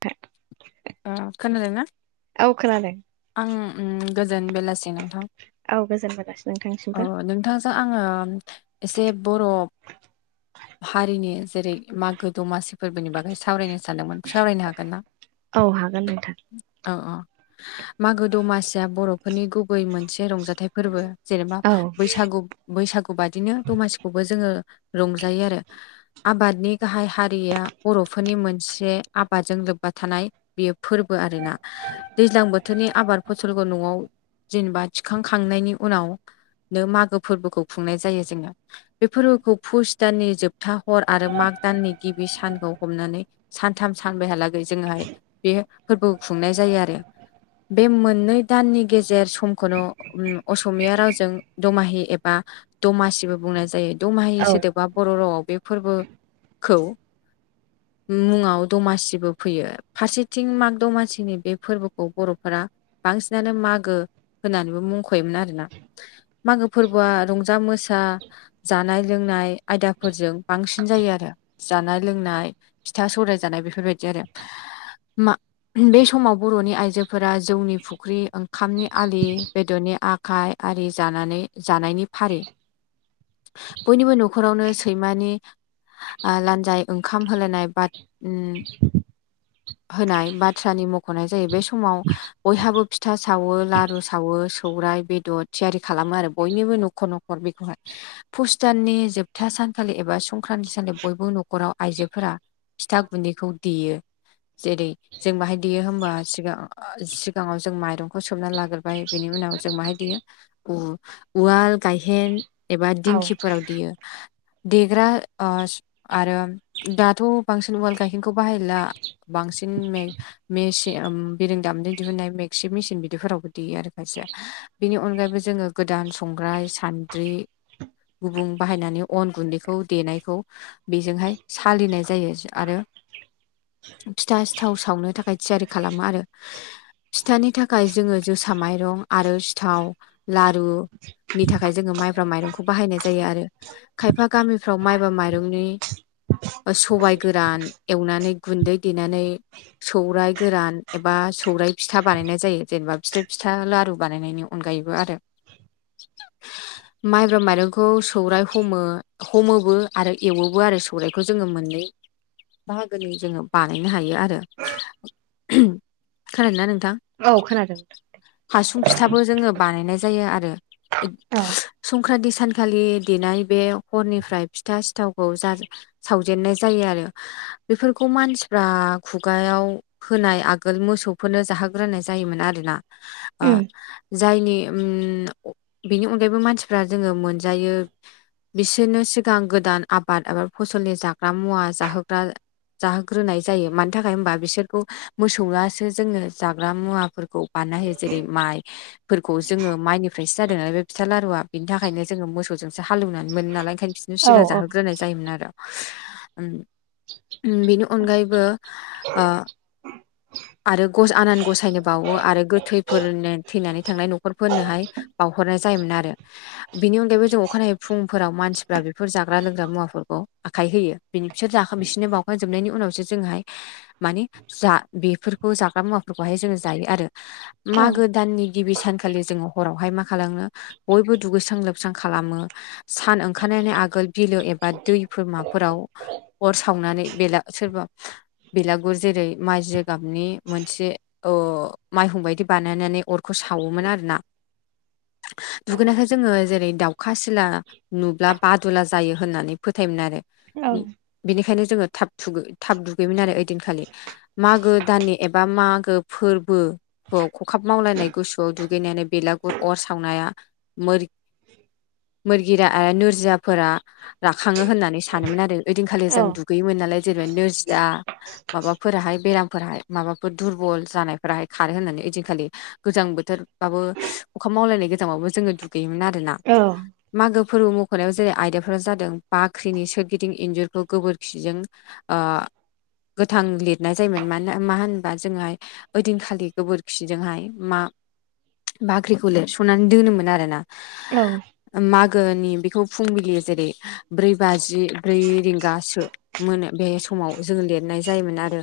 थें खोनादों ना आं गोजोन बेलासि नोंथां औ गोजोन बेलासि नोंथांसिमबो नोंथांजों आङो एसे बर' हारिनि जेरै मागो दमासि फोरबोनि बागै सावरायनो सानदोंमोन सावरायनो हागोन ना औ हागोन नोंथां औ औ मागो दमासिया बर'फोरनि गुबै मोनसे रंजाथाइ फोरबो जेनेबा औ बैसागु बैसागु बादिनो दमासिखौबो जोङो रंजायो आरो आबादनि गाहाय हारिया बर' फोनि मोनसे आबादजों लोब्बा थानाय बेयो फोरबो आरोना। दैज्लां बोथोरनि आबाद फसलखौ न'आव जेनेबा थिखांखांनायनि उनाव नो मागो फोरबोखौ खुंनाय जायो जोङो। बे फोरबोखौ फुस दाननि जोबथा हर आरो माग दाननि गिबि सानखौ हमनानै सान थाम सानबै हालागै जोंहाय बे फोरबो खुंनाय जायो आरो। बे मोननै दाननि गेजेर समख'नो उम असमिया रावजों दमाहि एबा दमासिबो बुंनाय जायो। दमाहि औ सोदोबा बर' रावआव बे फोरबोखौ मुङाव दमासिबो फैयो। फारसेथिं माग दमासिनि बे फोरबोखौ बर'फोरा बांसिनानो मा मागो होननानैबो मुंख'योमोन आरोना। मागो फोरबोआ रंजा मोसा जानाय लोंनाय आयदाफोरजों बांसिन जायो आरो। जानाय लोंनाय फिथा सौराय जानाय बेफोरबायदि आरो। मा बे समाव बर'नि आइजोफोरा जौनि फुख्रि ओंखामनि आलि बेदरनि आखाइ आरि जानानै जानायनि फारि। बयनिबो न'खरावनो सैमानि आ लान्जाय ओंखाम होलायनाय बाद उम होनाय बाथ्रानि मख'नाय जायो। बे समाव बयहाबो फिथा सावो, लारु सावो, सौरा आइ बेदद थियारि खालामो आरो बयनिबो न'खर न'खर बेखौहाय। पुष दान्नि जोबथा सानखालि एबा संक्रान्ति सानि बयबो न'खराव आइजोफोरा फिथा गुन्दैखौ देयो। जेरै जों बाहाय देयो होमबा सिगां आ सिगाङाव जों माइरंखौ सोमना लाग्रोबाय। बेनि उनाव जों माहाय देयो? उ उवाल गायहेन एबा औ दिंखिफोराव देयो। देग्रा अस आरो दाथ' बांसिन उवाल गाइहेखौ बाहायला। बांसिन मे मेसे ओम बिरों दामिनदो दिहुननाय मे क्सि मिसिन बिदिफोरावबो देयो आरो खायसे। बिनि अनगायैबो जोङो गोदान संग्राय सान्द्रि गुबुं बाहायनानै अन गुन्दैखौ देनायखौ बेजोंहाय सालिनाय जायो। आरो फिथा सिथाव सावनो थाखाय थियारि खालामो आरो। फिथानि थाखाय जोङो जोसा माइरं आरो सिथाव लारु नि थाखाय जोङो माइब्रा माइरंखौ बाहायनाय जायो आरो। खायफा गामिफ्राव माइबा माइरंनि ओ सबाय गोरान एवनानै गुन्दै देनानै सौराइ गोरान एबा सौराइ फिथा बानायनाय जायो जेनेबा फिथि फिथा लारु बानायनायनि अनगा। गायबो आरो। माइब्रा माइरंखौ सौराइ हमो हमोबो आरो एवोबो आरो सौराइखौ जों [unintelligible] बाहागोनि जोङो बानायनो हायो आरो। खोनादों ना नों थां औ खोनादों हासुं फिथाबो जोङो बानायनाय जायो आरो। औ संक्रान्ति सानखालि देनाय बे हरनिफ्राय फिथा सिथावखौ जार सावजेननाय जायो आरो। [inaudible] बेफोरखौ मानसिफ्रा खुगायाव होनाय आगोल मोसौफोरनो जाहोग्रोनाय जायोमोन आरोना। आ उम जायनि उम बेनि अनगायैबो मानसिफ्रा जोङो मोनजायो बिसोरनो सिगां गोदान आबाद एबा फसलनि जाग्रा मुवा जाहोग्रा जाहोग्रोनाय जायो। मानि थाखाय होमबा बिसोरखौ मोसौआसो जोङो जाग्रा मुवाफोरखौ बान ना होयो। जेरै माइ फोरखौ जोङो माइनिफ्रायसो जादों नालाय बे फिथा लारुआ बिनि थाखायनो जोङो मोसौजों सो हालौनानै मोनो नालाय ओंखायनो बिसोरनो औ सिगां जाहोग्रोनाय जायोमोन आरो। ओम उम बिनि अनगायैबो आ आरो गज आनान गसायनो बावो आरो गोथैफोरनो थैनानै थांनाय न'खरफोरनोहाय बावहरनाय जायोमोन आरो। बिनि अनगायैबो जों अखानायै फुंफोराव मानसिफ्रा बेफोर जाग्रा लोंग्रा मुवाफोरखौ आखाय होयो बिनि बिसोर जाखां बिसोनो बावखांजोबनायनि उनावसो जोंहाय मानि जा बेफोरखौ जाग्रा मुवाफोरखौहाय जायो आरो औ मागो दाननि गिबि सानखालि जोङो हरावहाय मा खालामनो बयबो दु बोस्रां लोबस्रां खालामो सान ओंखारनायनि आगोल बिलो एबा दैफोरमाफोराव अर सावनानै बेला सोरबा बेलागुर जेरै माइ गाबनि मोनसे माइहंबायदि बानायनानै अरखौ सावोमोन आरोना दुगैनायखौ जोङो जेरै दाउखा सिला नुब्ला बादुला जायो होननानै फोथायोमोन आरो औ। बेनिखायनो जोङो थाब थुब थाब दुगैयोन आरो ओइदिनखालि मागो दाननि एबा मागो फोर बो खखाब मावलायनाय गुसुआव दुगैनानै बेलागुर अर सावनाया मोर मोरगिरा आरो नोरजियाफोरा राखाङो होननानै सानोमोन आरो ओ आ खालि औ जों दुगैयोमोन नालाय जेनैबा नोरजिया माबाफोराहाय बेरामफोराहाय माबाफोर दुरबल जानायफोराहाय खारो होननानैओदिनखालि गोजां बोथोरबाबो अखा मावलायनाय गोजांबाबो जोङो दुगैयोमोन आरो मागो फोरबो मख'नायाव जेरै आयदाफोरा जादों बाख्रिनि सोरगिदिं इन्जुर बेखौ गोबोरखिजों ओ गोथां लिरनाय जायोमोन मान मा होनबा जोंहाय ओदिनखालि गोबोरखिजोंहाय मा बाख्रिखौ लिरस'नानै दोनोमोन आरोना औ। नि बेखौ फुंबिलि जेरै ब्रै बाजि बि गासो मोनो बे समाव जों लिरनाय जायोमोन आरो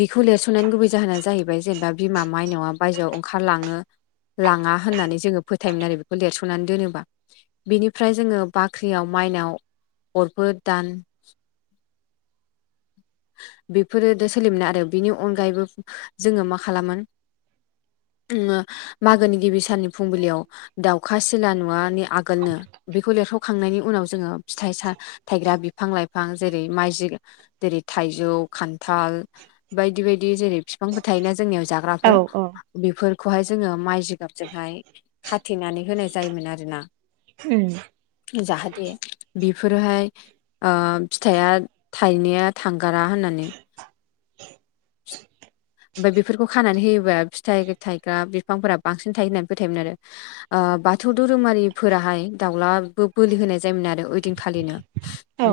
बिखौ लिरस'नायनि गुबै जाहोना जाहैबाय जेनेबा बिमा माइनावआ बायजोआव ओंखारलाङो लाङा होननानै जोङो फोथायोमोन आरो बेखौ लेरस'नानै दोनोबा बेनिफ्राय जोङो बाख्रियाव मा माइनाव अरफोर दान बेफोरो दा सोलिमोन आरो बिनि अनगायैबो जोङो मा खालामो [unintelligible] मागोनि गिबि साननि फुंबिलियाव दाउखा सिला नुवानि आगोलनो बेखौ बेेर'खांनायनि उनाव जोङो फिथाइ थाइग्रा बिफां लाइफां जेरै माइज जेरै थाइजौ खान्थाल बायदि बायदि जेरै बिफांफोर थायोना जोंनियाव औ जाग्राफोर उम बेफोर खौहाय जोङो माइ जिगाबजोंहाय खाथेनानै होनाय जायोमोन आरोना उम जाहाथे बेफोरहाय ओ फिथाइया थाइनाया थांगारा होननानै ओमफ्राय बेफोरखौ खानानै होयोबा फिथाइ थायग्रा बिफांफोरा बांसिन थायो होननानै फोथायोमोन आरो बाथौ धोरोमारिफोराहाय दाउलाबो बोलि होनाय जायोमोन आरो ओइदिंखालिनो। औ।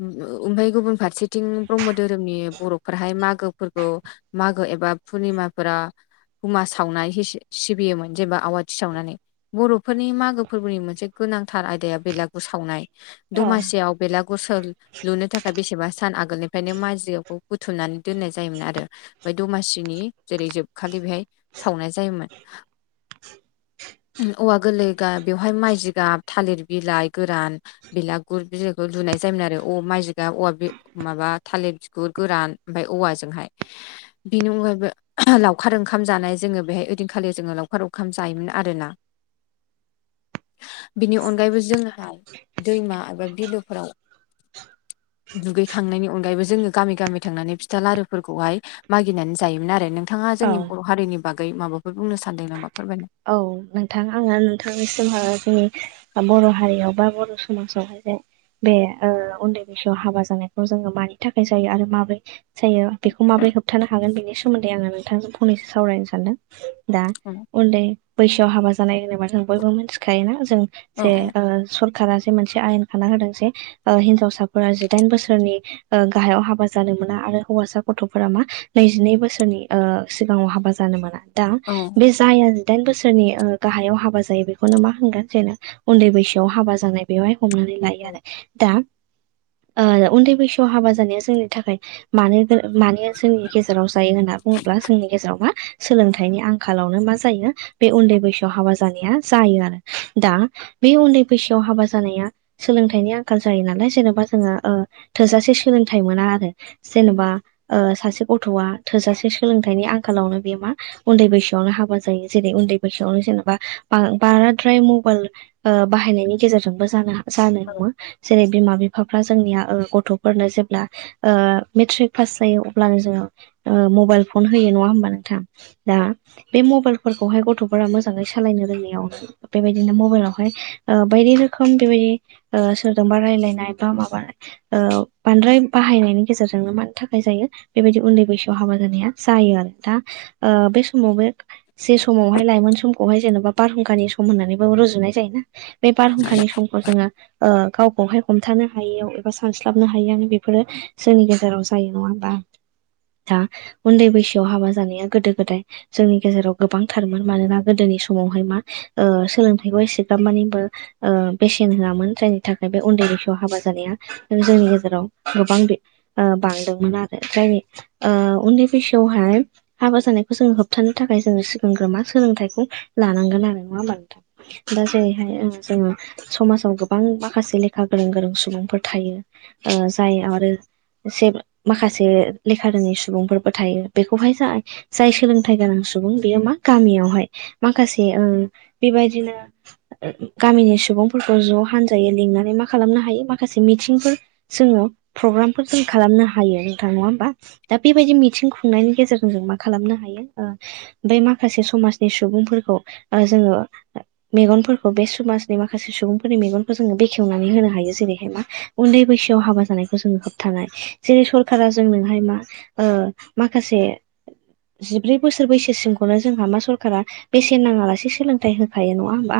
ओमफफ्राय गुबुन फारसेथिं ब्रह्म धोरोमनि बर'फोराहाय मागोफोरखौ मागो एबा पुर्निमाफोरा हुमा सावनानै सिबियोमोन जेनेबा आवाथि सावनानै बर'फोरनि मागो फोरबोनि मोनसे गोनांथार आयदाया बेलागुर सावनाय औ दमासियाव बेलागुरस लुनो थाखाय बेसेबा सान आ आगोलनिफ्रायनो माजिखौ बुथुमनानै दोननाय जायोमोन आरो माय दमासिनि जेरै जोबखालि बेहाय सावनाय जायोमोन। औवा गोरलै गा बेवहाय माइ जि गाब थालिर बिलाइ गोरान बिलागुर बिलायखौ लु नाय जायोमोन आरो औ माइजगा औवा माबा थालिर बिगुर गोरान ओमफ्राय औवाजोंहाय बिनि अनगायैबो लावखार ओंखाम जानाय जोङो बेहाय ओइैनखालि जोङो लावखार ओंखाम जायोमोन आरोना। [unintelligible] बिनि अनगायैबो जोंहाय दैमा एबा बिलोफोराव दुगैखांनायनि अनगायैबो जोङो गामि गामि थांनानै फिथा लारुफोरखौहाय मागिनानै जायोमोन आरो नोंथाङा औ जोंनि बर' हारिनि बागै माबाफोर बुंनो सानदों नामा? फोरमायनो औ नोंथां आङो नोंथांनिसिमहा जोंनि बर' हारियाव बा बर' समाजावहाय जों बे उन्दै बैसोआव हाबा जानायखौ जोङो मानि थाखाय जायो आरो माबोरै जायो बेखौ माबोरै होबथानो हागोन बेनि सोमोन्दै आङो नोंथांजों फंनैसो सावरायनो सानदों। दा औ उन्दै बैसोआव हाबा जानाय होनोबा जों बयबो मिथिखायोना? जे औ ओ स आ मोनसे आयेन खाना होदों जे हिनजावसाफोरा जिदाइन बोसोरनि गाहायाव हाबा जानो मोना आरो हौवासा गथ'फोरा मा नैजिनै बोसोरनि ओ सिगाङाव हाबा जानो मोना। दा औ बे जाया दाइन बोसोरनि ओ गाहायाव हाबा जायो बेखौनो मा होनगोन जेननो उन्दै बैसोआव हाबा जानाय बेवहाय हमनानै लायो आरो दा उन्दै बैसोआव हाबा जानाया जोंनि थाखाय मानो मान जोंनि गेजेराव जायो होन्ना बुङोब्ला जोंनि गेजेराव मा? सोलोंथाइनि आंखालावनो मा जायो? बे उन्दै बैसोआव हाबा जानाया जायो आरो दा बे उन्दै बैसोआव हाबा जानाया सोलोंथाइनि आंखाल जायो नालाय जेनेबा जोङो ओ थोजासे सोलोंथाइ मोना आरो जेनेबा ओ सासे गथ'आ थोजासे सोलोंथाइनि आंखालावनो बे मा उन्दै बैसोआवनो हाबा जायो। जेरै उन्दै बैसोआवनो जेनेबा ओ बाराद्राय मबाइल बाहायनायनि गेजेरजोंबो जानो हाग जानो नो जेरै बिमा बिफाफ्रा जोंनिया ओ गथ'फोरनो जेब्ला ओ मेट्रिक पास जायो अ्लानो जोङो ओ मबाइल फन होयो नङा नङा होनबा नोंथां दा बे मबाइला फोरखौहाय गथ'फोरा मोजाङै सालायनो रोंनायाव बेबायदिनो मबाइलावहाय ओ बायदि रोखोम बेबायदि ओ सोरजोंबा रायलायनाय बा माब ओ बांद्राय बाहायनायनि गेजेरजोंनो मानो थाखाय जायो बेबायदि उन्दै बैसोआव हाबा जानाया जायो आरो दा बे समावबो ज समावहाय लाइमोन समखौहाय जेनेबा बारहुंखानि सम होननानैबो रुजुनाय जायो ना? बे बारहुंखानि समखौ जोङो ओ गावखौहाय हमथानो हायियाव एबा सानस्लाबनो हायिआवनो बेफोरो जोंनि गेजेराव जायो नङा होनबा? [inaudible] दा उन्दै बैसोआव हाबा जानाया गोदो गोदाय जोंनि गेजेराव गोबांथारमोन मानोना गोदोनि समावहाय मा ओ सोलोंथाइखौ एसेब मानि ओ बेसेन होआमोन जायनि थाखाय बे उन्दै बैसोआव हाबा जानाया जोंनि गेजेराव गोबां ओ बां आरो जाय ओ उन्दै बैसोआवहाय हाबा जानायखौ जोंङो होबथानो थाखाय जो सिगांग्रोमा सोलोंथाइखौ लानांगोन आरो नङा होमबा नोंथां दा जेरैहाय जोङो समाजाव गोबां माखासे लेखा गोरों गोरों सुबुंफोर थायो जाय आरो से माखासे लेखा रोङै सुबुंफोरबो थायो बेखौहाय जाय सोलोंथाइ गोनां सुबुं सुबुं बे म गामियावहाय माखसे बेबायदिनो गनि सुबुं सुबुंफोरखौ ज' हानजायो लिंनानै मा खालामनो हायो माखासे मिथिंफोर जोङो प्रग्रामफोर जों खालामनो हायो नोंथां नङा होमबा दा बेबायदि मिथिं खुंनायनि गेजेरजों जों मा खालामनो हायो ओ बे माखासे समाजनि सुबुंफोरखौ जोङो मेगनफोरखौ बे समाजनि माखासे सुबुंफोरनि मेगनखौ जोङो बेखेवनानै होनो हायो जेरैहाय मा उन्दै बैसोआव हाबा जानायखौ जोङो होबथानो जेरै सखारा जोंनोहाय मा ओ माखसे बोसोर बसोरसिमखौनो जोंहा मा सरकारा बेसेन नाङालासे सोलोंथाइ होखायो नङा होनबा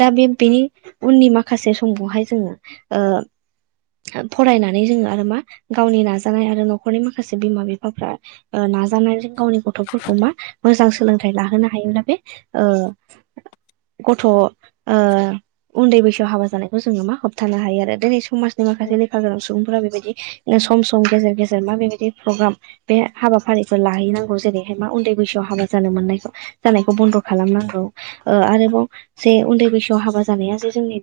दा बे बेनि उननि माखासे समखौहाय जोङो ओ फरायनानै जोङो आरो मा गावनि नाजानाय आरो न'खरनि माखासे बिमा बिफाफ्रा ओ नाजा नायजों गावनि गथ'फोरखौ मा मोजां सोलोंथाइ लाहोनो हायोब्ला बे ओ गथ' ओ उन्दै बैसोआव हाबा जानायखौ जोङो मा होबथानो हायो आरो दिनै समाज माखासे औ लेखा गोरा सुबुंफोरा बेबायदि सम सम गेजेर गेजेर मा बेबायदि प्रग्राम बे हाबाफारिफोर लाहैनांगौ जेरै न्दै बैसोआव हाबा जानो जानायखौ बन्द' खालामनांगौ ओ आरोबाव जे उन बैसोआव हाबा जानाया जे जोंनि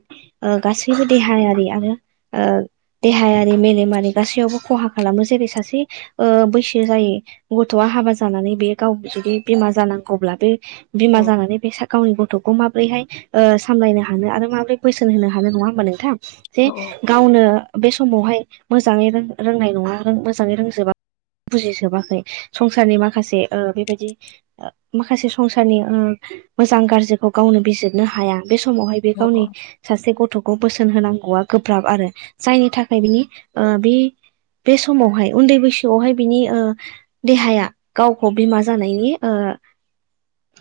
ओ गासैबो देहायारि आरो देहायारि मेलेम गासैबो खहा खालामो जेरै सासे ओ बैसो जायो गथ'आ हाबा जा जानानै बे गाव जुदि बिमा जानांगौब्ला बेमा जानानै बे गावनि गथ' खौ माबोरैहाय सामलायनो हानो आरो माबोरै बोसोन होनो हानाय नङा होमबा नोंथां? जे औ गावनो बे समावहाय मोजाङै रों रोंनाय नङा मोजाङै रोंजोबा बुजिसोबाखै संसारनि माखासे माखासे बेबायदि माखासे संसारनि मोजां गाज्रिखौ गावनो बिजिरनो हाया बे समावहाय बे औ गावनि औ सासे गथ'खौ बोसोन होनांगौआ गोब्राब आरो जायनि थाखाय बिनि बे बे समावहाय उन्दै बैसोआवहाय बिनि देहाया गावखौ बिमा जानायनि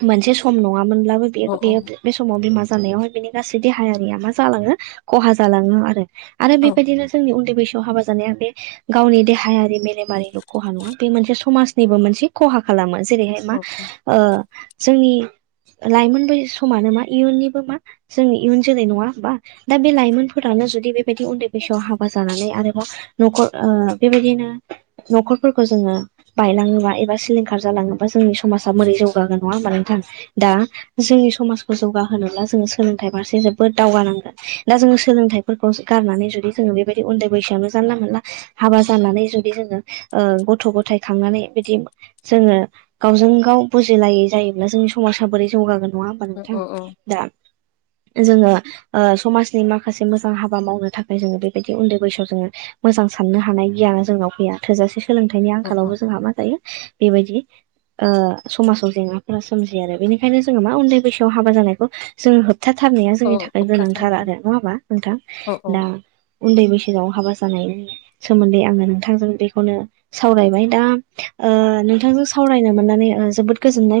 मोनसे सम न नङामोनब्लाबो औ औ बे समाव बिमा जानायावहाय बिनि गासै देहायारिया मा जालाङो खहा जालाङो आरो आरो औ बेबायदिनो जोंनि उन्दै बैसोआव हाबा जा बे गावनि देहायारि मेलेमारिल' खहा नङा बे मोनसे समाजनिबो मोनसे खहा खालामो। जेरैहाय औ मा ओ जोंनि लाइमोन ब समानो मा इयुननिबो मा जोंनि इयुन जोलै नङा होमबा? दा बे लइमोनफोरानो जु बेबायदि उन्दै बैसोआव हाबा जानानै आरोबा न'खर बेबायदिनो न'खरफोरखौ जोङो बायलाङोबा एबा सिलिंखार जालाङोबा जोंनि समाजा मोरै जौगागोन नङा होमबा नोंथां? दा जोंनि समाजखौ जौगााहोनोब्ला जोङो सोलोंथाइ फारसे जोबोद दावगानांगोन दा जोङो सोलोंथाइफोरखौ गारनानै ज ज बेबायदि उन्दै बैसोआवनो जानला मोनला हाबा जानानै जुदि जोङो गथ' गथाय थांनानै बिदि जोङो गावजों गाव बुजिलायै जायो। ब्ला जोंनि समाजा बोरै जौगागोन नङा होमबा औ नोंथां औ दा जोङो समाजनि माखासे मोजां हाबा मावनो थाखाय जोङो बेबायदि उन्दै बैसोआव जोङो मोजां आं साननो हानाय गियाना जोंनाव फैया थोजासे सोलोंथाइनि औ आंखालावबो जोंहा मा थायो बेबायदि समाजाव जेंनाफोरा सोमजियो आरो बेनिखायनो जोङो मा उन्दै बैसोआव हाबा जानायखौ जोङो होब खिथाथारनाया औ जोंनि थाखाय होबथा सान गोनांथार आरो नङा होमबा नोंथां? औ औ दा उन्दै बैसोआव हाबा जायनि सोमोन्दै आङो नोंथांजों बेखौनो सावरायबाय दा नोंथांजों सावरायनो मोननानै जोबोद गोजोननाय मोन